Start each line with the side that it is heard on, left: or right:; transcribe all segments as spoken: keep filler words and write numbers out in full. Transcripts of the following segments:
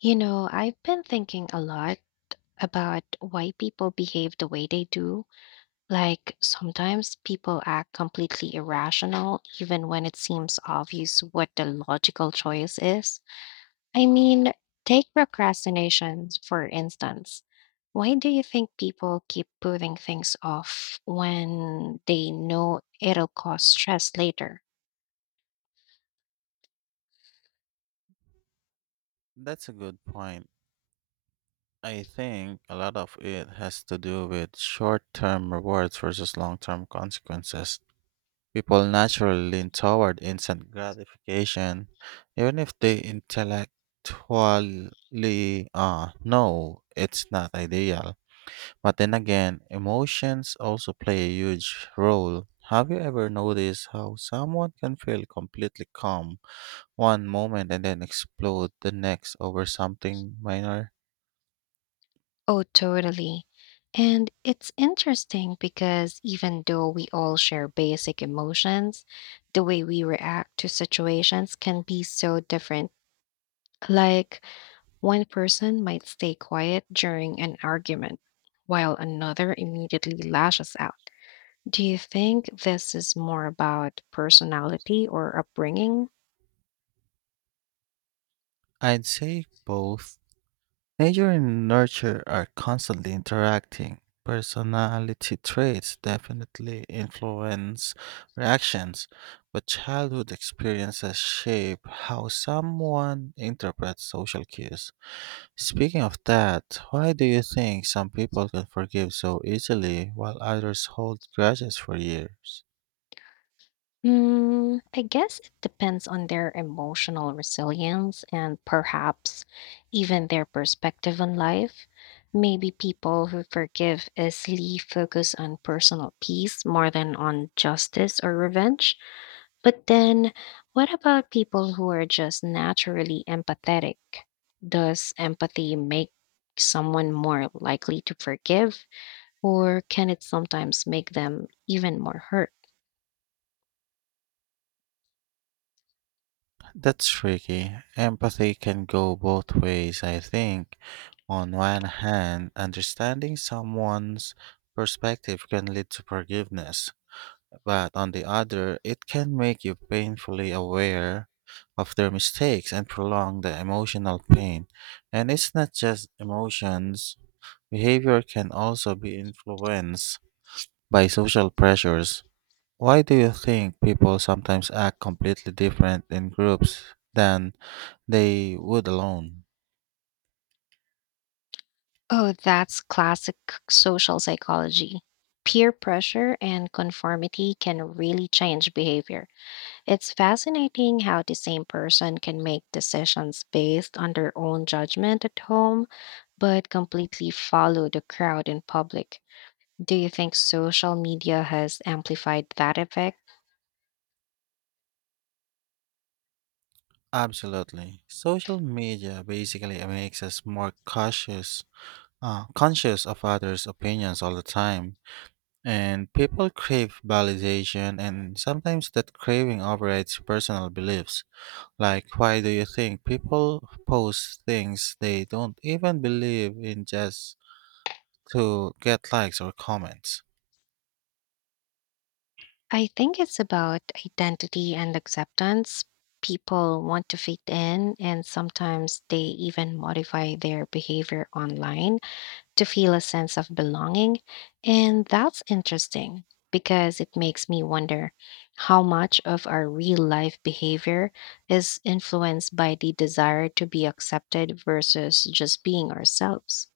left: You know, I've been thinking a lot about why people behave the way they do. Like, sometimes people act completely irrational, even when it seems obvious what the logical choice is. I mean, take procrastination, for instance. Why do you think people keep putting things off when they know it'll cause stress later?
right: That's a good point. I think a lot of it has to do with short term rewards versus long term consequences. People naturally lean toward instant gratification, even if they intellectually uh, know it's not ideal. But then again, emotions also play a huge role. Have you ever noticed how someone can feel completely calm one moment and then explode the next over something minor?
left: Oh, totally. And it's interesting because even though we all share basic emotions, the way we react to situations can be so different. Like, one person might stay quiet during an argument, while another immediately lashes out. Do you think this is more about personality or upbringing?
right: I'd say both. Nature and nurture are constantly interacting. Personality traits definitely influence reactions, but childhood experiences shape how someone interprets social cues. Speaking of that, why do you think some people can forgive so easily while others hold grudges for years?
left: Hmm. I guess it depends on their emotional resilience and perhaps even their perspective on life. Maybe people who forgive easily focus on personal peace more than on justice or revenge. But then, what about people who are just naturally empathetic? Does empathy make someone more likely to forgive, or can it sometimes make them even more hurt?
right: That's tricky. Empathy can go both ways, I think. On one hand, understanding someone's perspective can lead to forgiveness, but on the other, it can make you painfully aware of their mistakes and prolong the emotional pain. And it's not just emotions, behavior can also be influenced by social pressures. Why do you think people sometimes act completely different in groups than they would alone?
left: Oh, that's classic social psychology. Peer pressure and conformity can really change behavior. It's fascinating how the same person can make decisions based on their own judgment at home, but completely follow the crowd in public. Do you think social media has amplified that effect?
right: Absolutely. Social media basically makes us more cautious, uh, conscious of others' opinions all the time. And people crave validation, and sometimes that craving overrides personal beliefs. Like, why do you think people post things they don't even believe in just to get likes or comments?
left: I think it's about identity and acceptance. People want to fit in, and sometimes they even modify their behavior online to feel a sense of belonging. And that's interesting because it makes me wonder how much of our real life behavior is influenced by the desire to be accepted versus just being ourselves.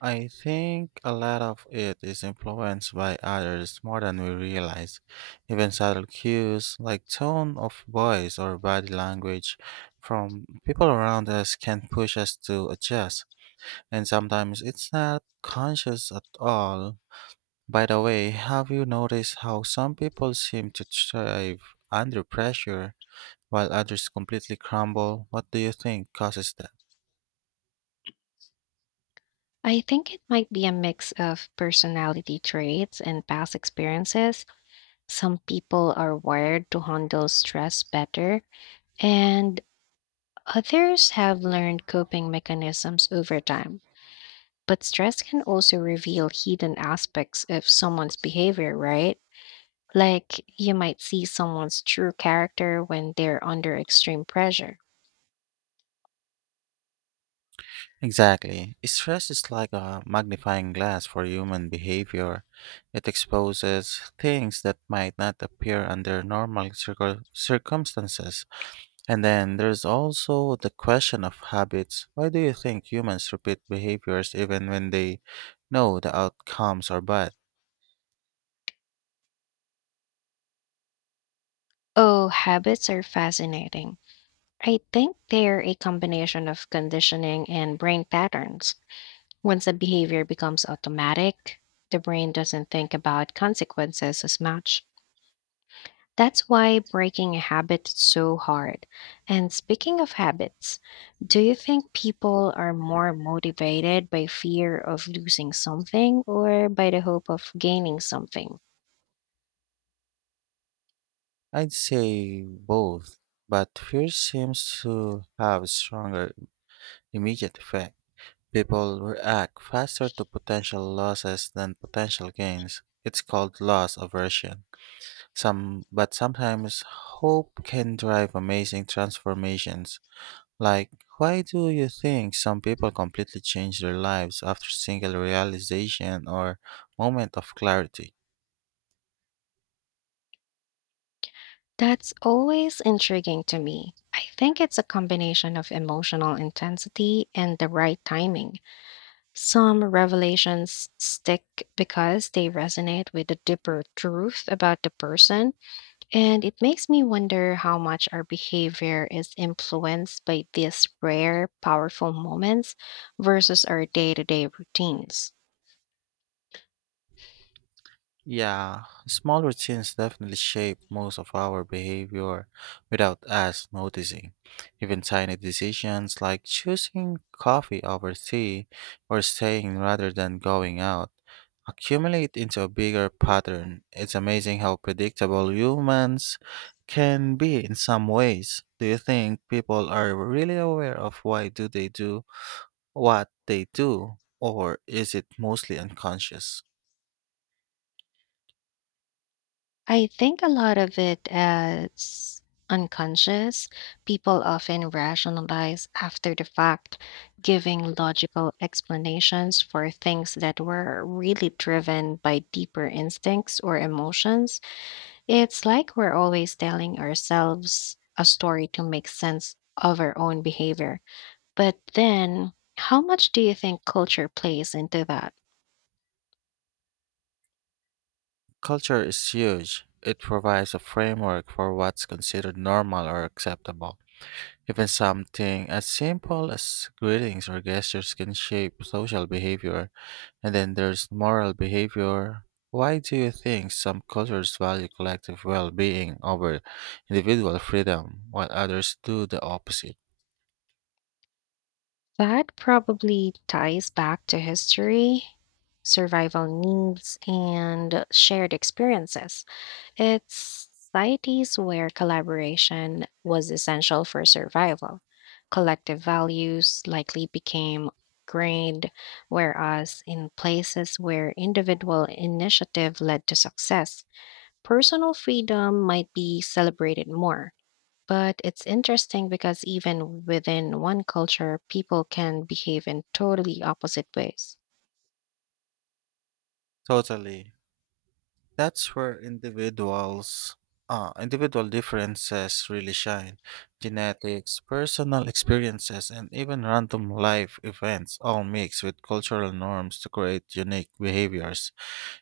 right: I think a lot of it is influenced by others more than we realize. Even subtle cues like tone of voice or body language from people around us can push us to adjust, and sometimes it's not conscious at all. By the way, have you noticed how some people seem to thrive under pressure while others completely crumble? What do you think causes that?
left: I think it might be a mix of personality traits and past experiences. Some people are wired to handle stress better, and others have learned coping mechanisms over time. But stress can also reveal hidden aspects of someone's behavior, right? Like you might see someone's true character when they're under extreme pressure.
right: Exactly. Stress is like a magnifying glass for human behavior. It exposes things that might not appear under normal circum- circumstances. And then there's also the question of habits. Why do you think humans repeat behaviors even when they know the outcomes are bad?
left: Oh, habits are fascinating. I think they're a combination of conditioning and brain patterns. Once a behavior becomes automatic, the brain doesn't think about consequences as much. That's why breaking a habit is so hard. And speaking of habits, do you think people are more motivated by fear of losing something or by the hope of gaining something?
right: I'd say both, but fear seems to have stronger immediate effect. People react faster to potential losses than potential gains. It's called loss aversion. Some, but sometimes hope can drive amazing transformations. Like, why do you think some people completely change their lives after single realization or moment of clarity?
left: That's always intriguing to me. I think it's a combination of emotional intensity and the right timing. Some revelations stick because they resonate with a deeper truth about the person, and it makes me wonder how much our behavior is influenced by these rare, powerful moments versus our day to day routines.
right: Yeah, small routines definitely shape most of our behavior without us noticing. Even tiny decisions like choosing coffee over tea or staying rather than going out accumulate into a bigger pattern. It's amazing how predictable humans can be in some ways. Do you think people are really aware of why do they do what they do, or is it mostly unconscious?
left: I think a lot of it as unconscious. People often rationalize after the fact, giving logical explanations for things that were really driven by deeper instincts or emotions. It's like we're always telling ourselves a story to make sense of our own behavior. But then, how much do you think culture plays into that?
right: Culture is huge. It provides a framework for what's considered normal or acceptable. Even something as simple as greetings or gestures can shape social behavior. And then there's moral behavior. Why do you think some cultures value collective well being over individual freedom, while others do the opposite?
left: That probably ties back to history, survival needs, and shared experiences. It's societies where collaboration was essential for survival. Collective values likely became ingrained, whereas in places where individual initiative led to success, personal freedom might be celebrated more. But it's interesting because even within one culture, people can behave in totally opposite ways.
right: Totally. That's where individuals, uh, individual differences really shine. Genetics, personal experiences, and even random life events all mix with cultural norms to create unique behaviors.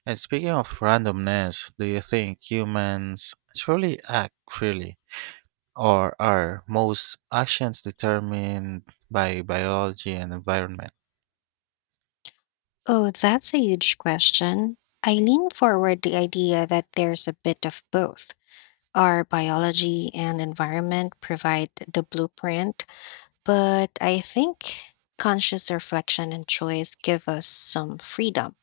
right: And speaking of randomness, do you think humans truly act freely? Or are most actions determined by biology and environment?
left: Oh, that's a huge question. I lean forward the idea that there's a bit of both. Our biology and environment provide the blueprint, but I think conscious reflection and choice give us some freedom.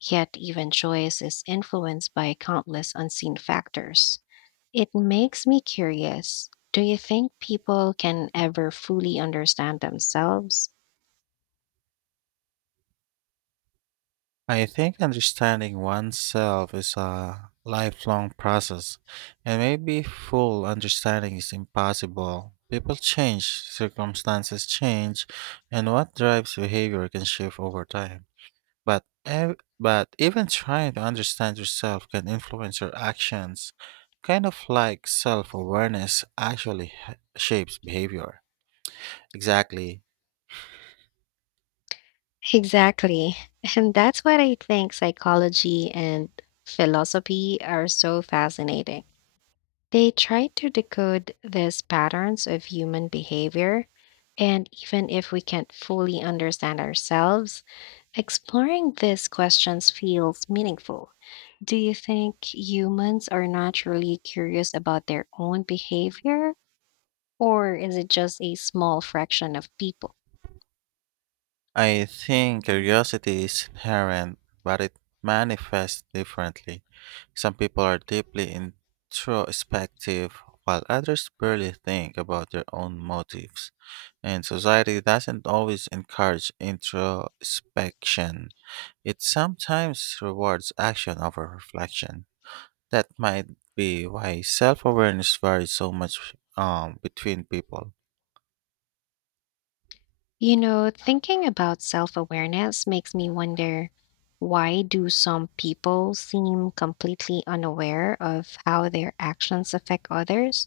left: Yet, even choice is influenced by countless unseen factors. It makes me curious. Do you think people can ever fully understand themselves?
right: I think understanding oneself is a lifelong process, and maybe full understanding is impossible. People change, circumstances change, and what drives behavior can shift over time. But ev- but even trying to understand yourself can influence your actions, kind of like self-awareness actually h- shapes behavior. Exactly.
left: Exactly. And that's what I think psychology and philosophy are so fascinating. They try to decode these patterns of human behavior. And even if we can't fully understand ourselves, exploring these questions feels meaningful. Do you think humans are naturally curious about their own behavior, or is it just a small fraction of people?
right: I think curiosity is inherent, but it manifests differently. Some people are deeply introspective, while others barely think about their own motives. And society doesn't always encourage introspection, it sometimes rewards action over reflection. That might be why self awareness varies so much um, between people.
left: You know, thinking about self awareness makes me wonder why do some people seem completely unaware of how their actions affect others?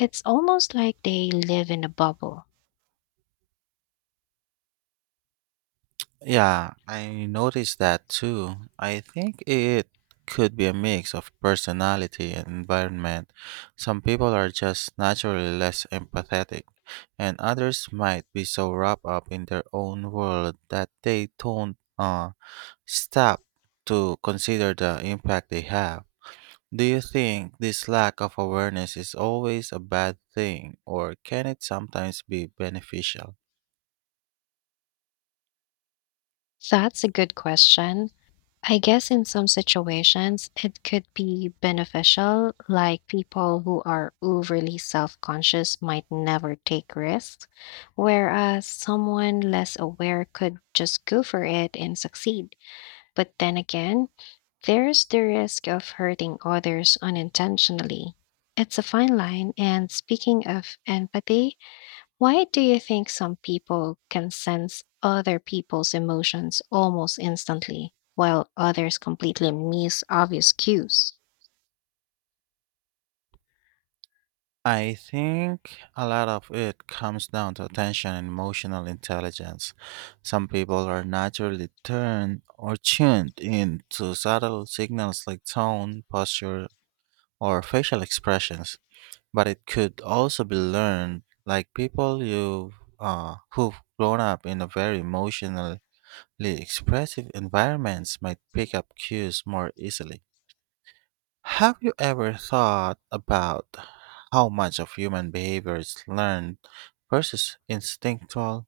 left: It's almost like they live in a bubble.
right: Yeah, I noticed that too. I think it could be a mix of personality and environment. Some people are just naturally less empathetic, and others might be so wrapped up in their own world that they don't uh, stop to consider the impact they have. Do you think this lack of awareness is always a bad thing, or can it sometimes be beneficial?
left: That's a good question. I guess in some situations it could be beneficial, like people who are overly self conscious might never take risks, whereas someone less aware could just go for it and succeed. But then again, there's the risk of hurting others unintentionally. It's a fine line, and speaking of empathy, why do you think some people can sense other people's emotions almost instantly, while others completely miss obvious cues?
right: I think a lot of it comes down to attention and emotional intelligence. Some people are naturally turned or tuned in to subtle signals like tone, posture, or facial expressions, but it could also be learned, like people you uh, who've grown up in a very emotionally expressive environments might pick up cues more easily. Have you ever thought about how much of human behavior is learned versus instinctual?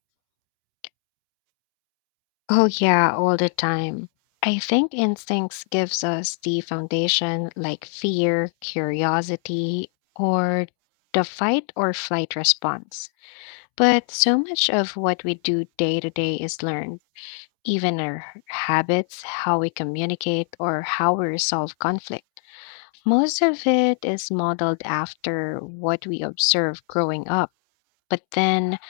left: Oh yeah, all the time. I think instincts gives us the foundation like fear, curiosity, or the fight or flight response. But so much of what we do day to day is learned, even our habits, how we communicate, or how we resolve conflict. Most of it is modeled after what we observe growing up. But then,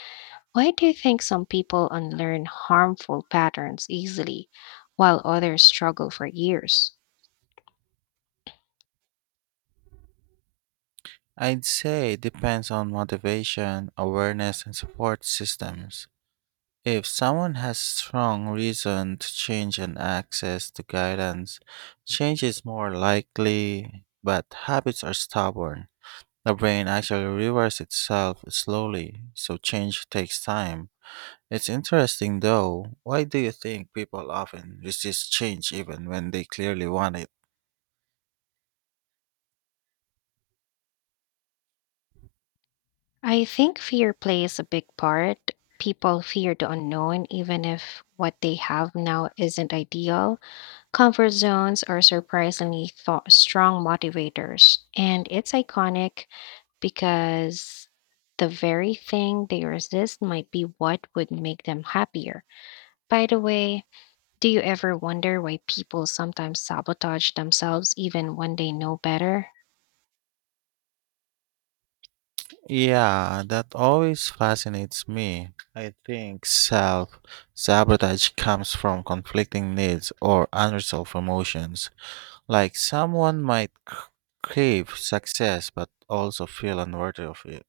left: why do you think some people unlearn harmful patterns easily while others struggle for years?
right: I'd say it depends on motivation, awareness, and support systems. If someone has strong reason to change and access to guidance, change is more likely, but habits are stubborn. The brain actually rewires itself slowly, so change takes time. It's interesting though. Why do you think people often resist change even when they clearly want it?
left: I think fear plays a big part. People fear the unknown, even if what they have now isn't ideal. Comfort zones are surprisingly thought strong motivators, and it's iconic because the very thing they resist might be what would make them happier. By the way, do you ever wonder why people sometimes sabotage themselves even when they know better?
right: Yeah, that always fascinates me. I think self sabotage comes from conflicting needs or unresolved emotions. Like someone might c- crave success but also feel unworthy of it.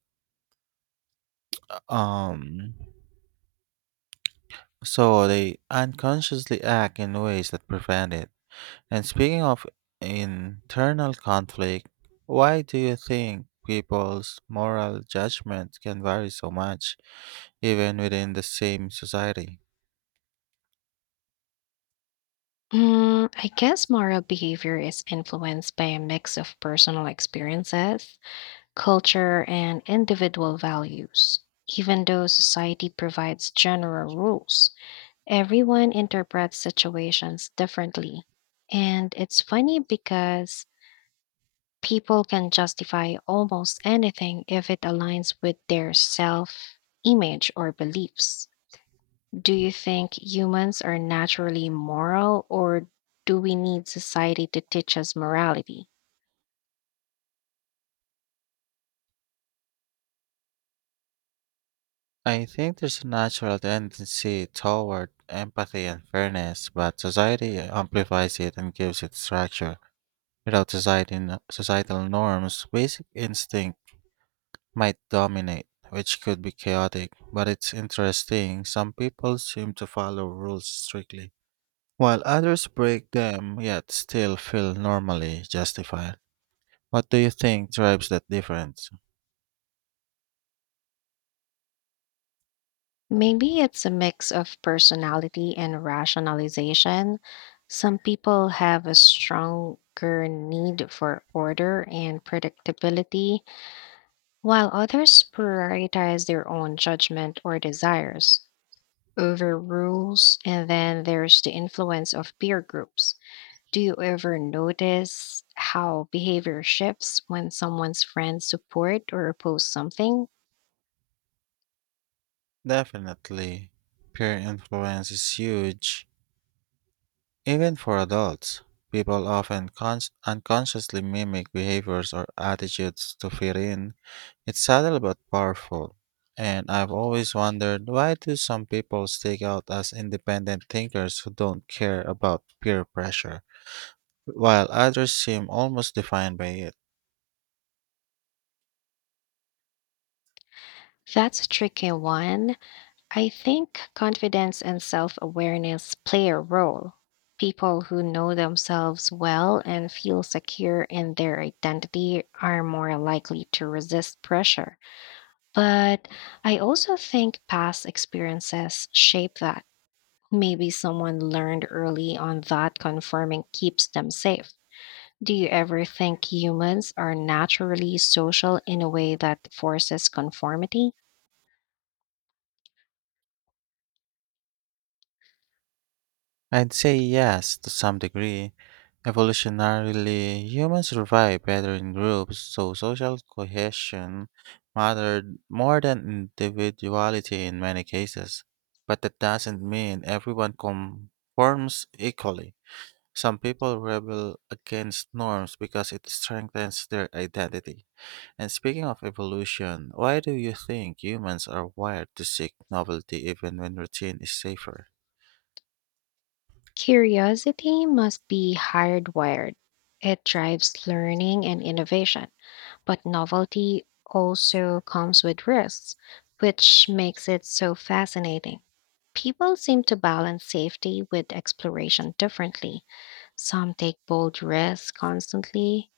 right: Um, so they unconsciously act in ways that prevent it. And speaking of internal conflict, why do you think people's moral judgment can vary so much, even within the same society?
left: Mm, I guess moral behavior is influenced by a mix of personal experiences, culture, and individual values, even though society provides general rules. Everyone interprets situations differently. And it's funny because people can justify almost anything if it aligns with their self image or beliefs. Do you think humans are naturally moral, or do we need society to teach us morality?
right: I think there's a natural tendency toward empathy and fairness, but society amplifies it and gives it structure. Without society, n- societal norms, basic instinct might dominate, which could be chaotic. But it's interesting, some people seem to follow rules strictly while others break them yet still feel normally justified. What do you think drives that difference?
left: Maybe it's a mix of personality and rationalization. Some people have a stronger need for order and predictability, while others prioritize their own judgment or desires over rules. And then there's the influence of peer groups. Do you ever notice how behavior shifts when someone's friends support or oppose something?
right: Definitely, peer influence is huge, even for adults. People often cons- unconsciously mimic behaviors or attitudes to fit in. It's subtle but powerful. And I've always wondered why do some people stick out as independent thinkers who don't care about peer pressure, while others seem almost defined by it?
left: That's a tricky one. I think confidence and self awareness play a role. People who know themselves well and feel secure in their identity are more likely to resist pressure. But I also think past experiences shape that. Maybe someone learned early on that conforming keeps them safe. Do you ever think humans are naturally social in a way that forces conformity?
right: I'd say yes, to some degree. Evolutionarily, humans survive better in groups, so social cohesion mattered more than individuality in many cases. But that doesn't mean everyone conforms equally. Some people rebel against norms because it strengthens their identity. And speaking of evolution, why do you think humans are wired to seek novelty even when routine is safer?
left: Curiosity must be hardwired. It drives learning and innovation, but novelty also comes with risks, which makes it so fascinating. People seem to balance safety with exploration differently. Some take bold risks constantly,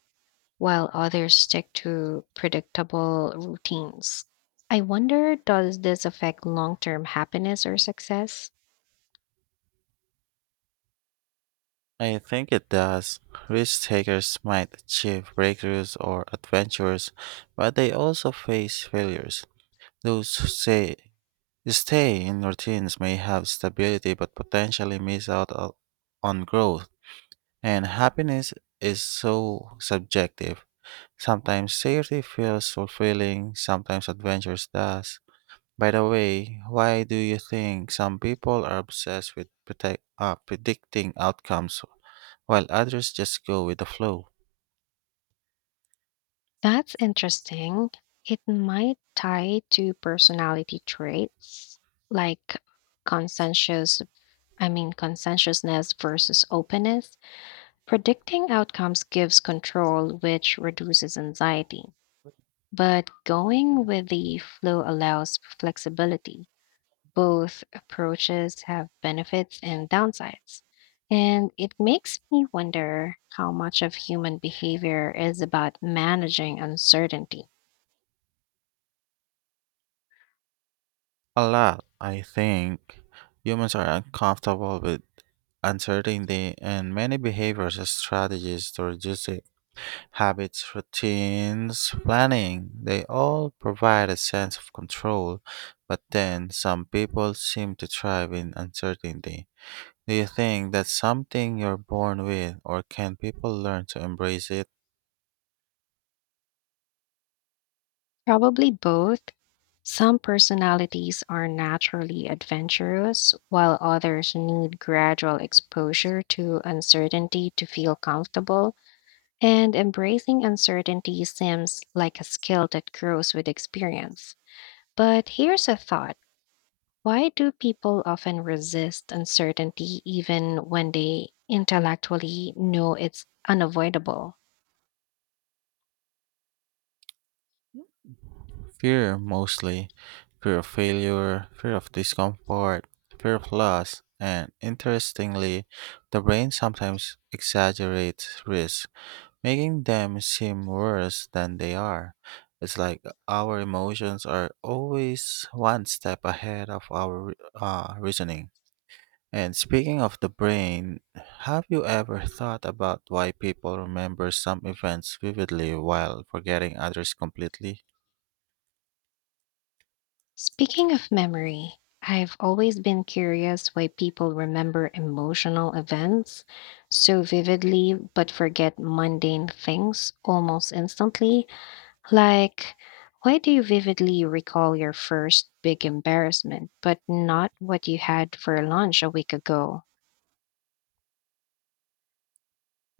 left: while others stick to predictable routines. I wonder, does this affect long term happiness or success?
right: I think it does. Risk takers might achieve breakthroughs or adventures, but they also face failures. Those who say stay in routines may have stability but potentially miss out o- on growth. And happiness is so subjective. Sometimes safety feels fulfilling, sometimes adventures does. By the way, why do you think some people are obsessed with protect, uh, predicting outcomes while others just go with the flow?
left: That's interesting. It might tie to personality traits like consensus, I mean, conscientiousness versus openness. Predicting outcomes gives control, which reduces anxiety, but going with the flow allows flexibility. Both approaches have benefits and downsides. And it makes me wonder how much of human behavior is about managing uncertainty.
right: A lot, I think. Humans are uncomfortable with uncertainty, and many behaviors and strategies to reduce it. Habits, routines, planning, they all provide a sense of control, but then some people seem to thrive in uncertainty. Do you think that's something you're born with, or can people learn to embrace it?
left: Probably both. Some personalities are naturally adventurous, while others need gradual exposure to uncertainty to feel comfortable, and embracing uncertainty seems like a skill that grows with experience. But here's a thought, why do people often resist uncertainty even when they intellectually know it's unavoidable?
right: Fear mostly fear of failure, fear of discomfort, fear of loss, and interestingly, the brain sometimes exaggerates risks, making them seem worse than they are. It's like our emotions are always one step ahead of our uh, reasoning. And speaking of the brain, have you ever thought about why people remember some events vividly while forgetting others completely?
left: Speaking of memory, I've always been curious why people remember emotional events so vividly but forget mundane things almost instantly. Like, why do you vividly recall your first big embarrassment but not what you had for lunch a week ago?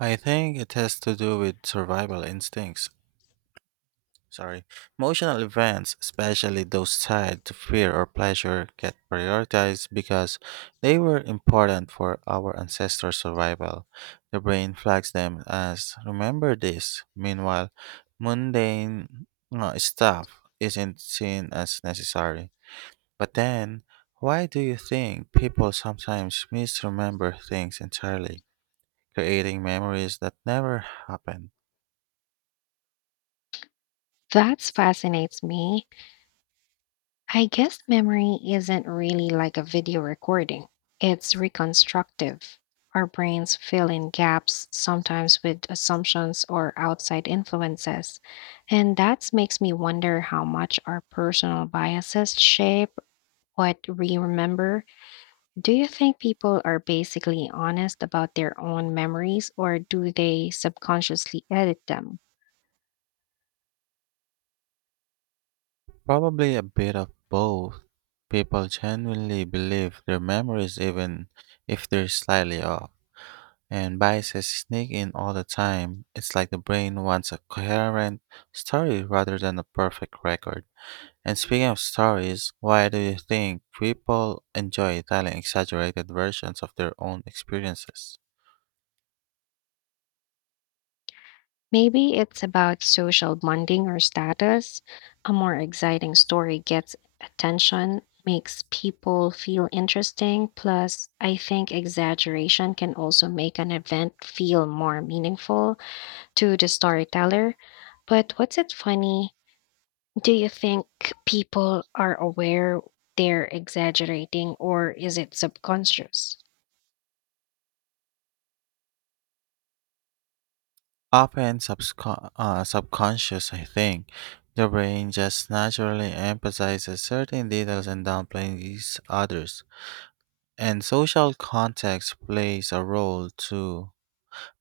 right: I think it has to do with survival instincts. Sorry. Emotional events, especially those tied to fear or pleasure, get prioritized because they were important for our ancestors' survival. The brain flags them as remember this. Meanwhile, mundane uh, stuff isn't seen as necessary. But then, why do you think people sometimes misremember things entirely, creating memories that never happened?
left: That fascinates me. I guess memory isn't really like a video recording. It's reconstructive. Our brains fill in gaps, sometimes with assumptions or outside influences. And that makes me wonder how much our personal biases shape what we remember. Do you think people are basically honest about their own memories or do they subconsciously edit them?
right: Probably a bit of both. People genuinely believe their memories even if they're slightly off, and biases sneak in all the time. It's like the brain wants a coherent story rather than a perfect record. And speaking of stories, why do you think people enjoy telling exaggerated versions of their own experiences?
left: Maybe it's about social bonding or status. A more exciting story gets attention, makes people feel interesting. Plus, I think exaggeration can also make an event feel more meaningful to the storyteller. But what's it funny? Do you think people are aware they're exaggerating or is it subconscious?
right: Often subcon- uh, subconscious, I think. The brain just naturally emphasizes certain details and downplays others. And social context plays a role too.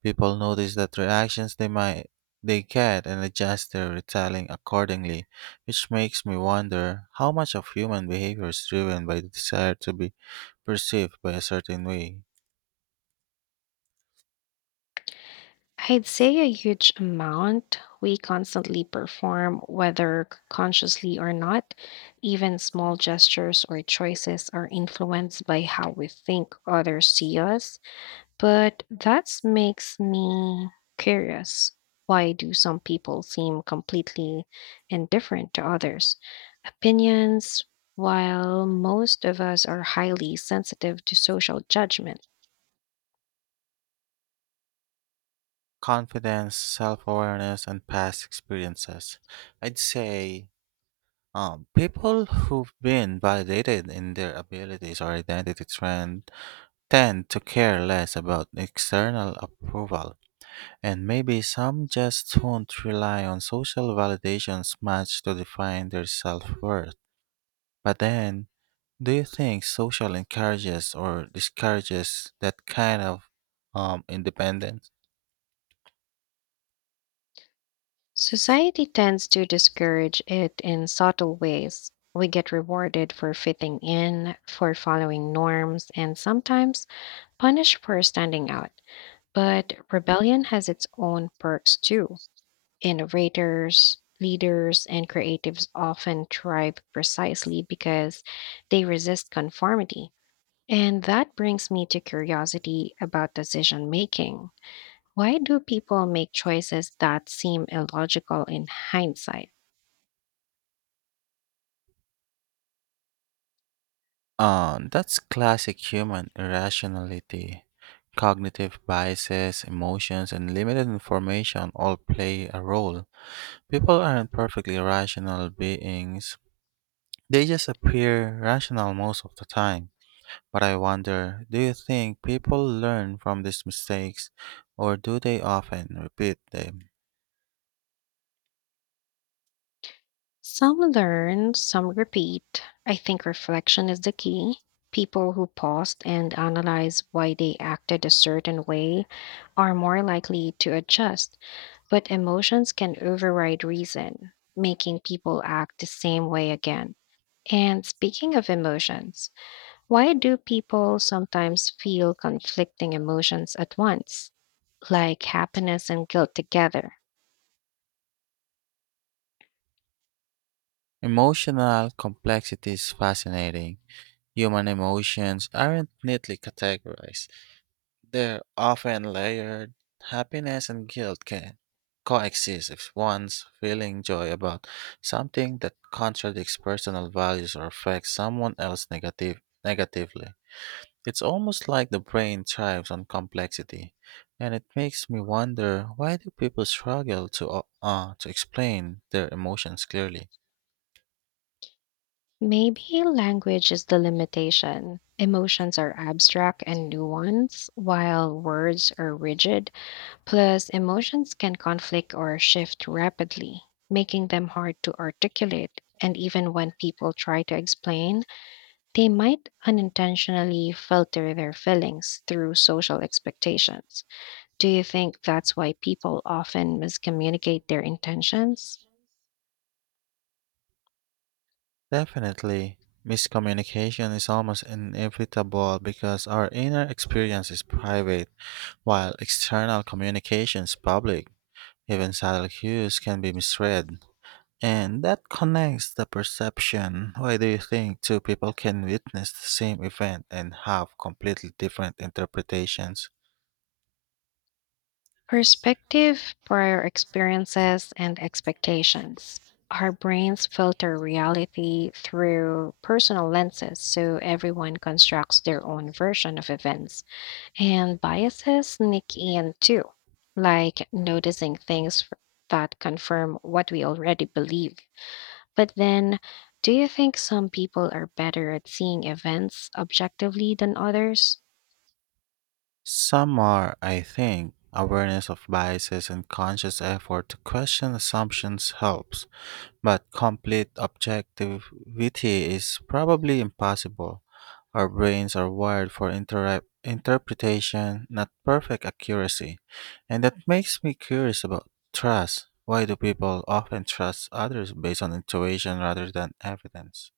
right: People notice that reactions they might they get and adjust their retelling accordingly, which makes me wonder how much of human behavior is driven by the desire to be perceived by a certain way.
left: I'd say a huge amount. We constantly perform, whether c- consciously or not. Even small gestures or choices are influenced by how we think others see us. But that makes me curious. Why do some people seem completely indifferent to others' opinions, while most of us are highly sensitive to social judgment?
right: Confidence, self awareness, and past experiences. I'd say Um, people who've been validated in their abilities or identity trend tend to care less about external approval, and maybe some just won't rely on social validations much to define their self-worth. But then, do you think social encourages or discourages that kind of um, independence?
left: Society tends to discourage it in subtle ways. We get rewarded for fitting in, for following norms, and sometimes punished for standing out. But rebellion has its own perks too. Innovators, leaders, and creatives often thrive precisely because they resist conformity. And that brings me to curiosity about decision making. Why do people make choices that seem illogical in hindsight?
right: Uh, that's classic human irrationality. Cognitive biases, emotions, and limited information all play a role. People aren't perfectly rational beings, they just appear rational most of the time. But I wonder do you think people learn from these mistakes, or do they often repeat them?
left: Some learn, some repeat. I think reflection is the key. People who paused and analyze why they acted a certain way are more likely to adjust, but emotions can override reason, making people act the same way again. And speaking of emotions, why do people sometimes feel conflicting emotions at once, like happiness and guilt together?
right: Emotional complexity is fascinating. Human emotions aren't neatly categorized. They're often layered. Happiness and guilt can coexist if one's feeling joy about something that contradicts personal values or affects someone else negative, negatively. It's almost like the brain thrives on complexity, and it makes me wonder why do people struggle to o- uh, to explain their emotions clearly?
left: Maybe language is the limitation. Emotions are abstract and nuanced, while words are rigid. Plus, emotions can conflict or shift rapidly, making them hard to articulate. And even when people try to explain, they might unintentionally filter their feelings through social expectations. Do you think that's why people often miscommunicate their intentions?
right: Definitely, miscommunication is almost inevitable because our inner experience is private while external communications public, even subtle cues can be misread. And that connects the perception. Why do you think two people can witness the same event and have completely different interpretations?
left: Perspective, prior experiences, and expectations. Our brains filter reality through personal lenses, so everyone constructs their own version of events. And biases sneak in too, like noticing things f- that confirm what we already believe. But then, do you think some people are better at seeing events objectively than others?
right: Some are, I think, awareness of biases and conscious effort to question assumptions helps. But complete objectivity is probably impossible. Our brains are wired for intera- interpretation, not perfect accuracy. And that makes me curious about trust. Why do people often trust others based on intuition rather than evidence?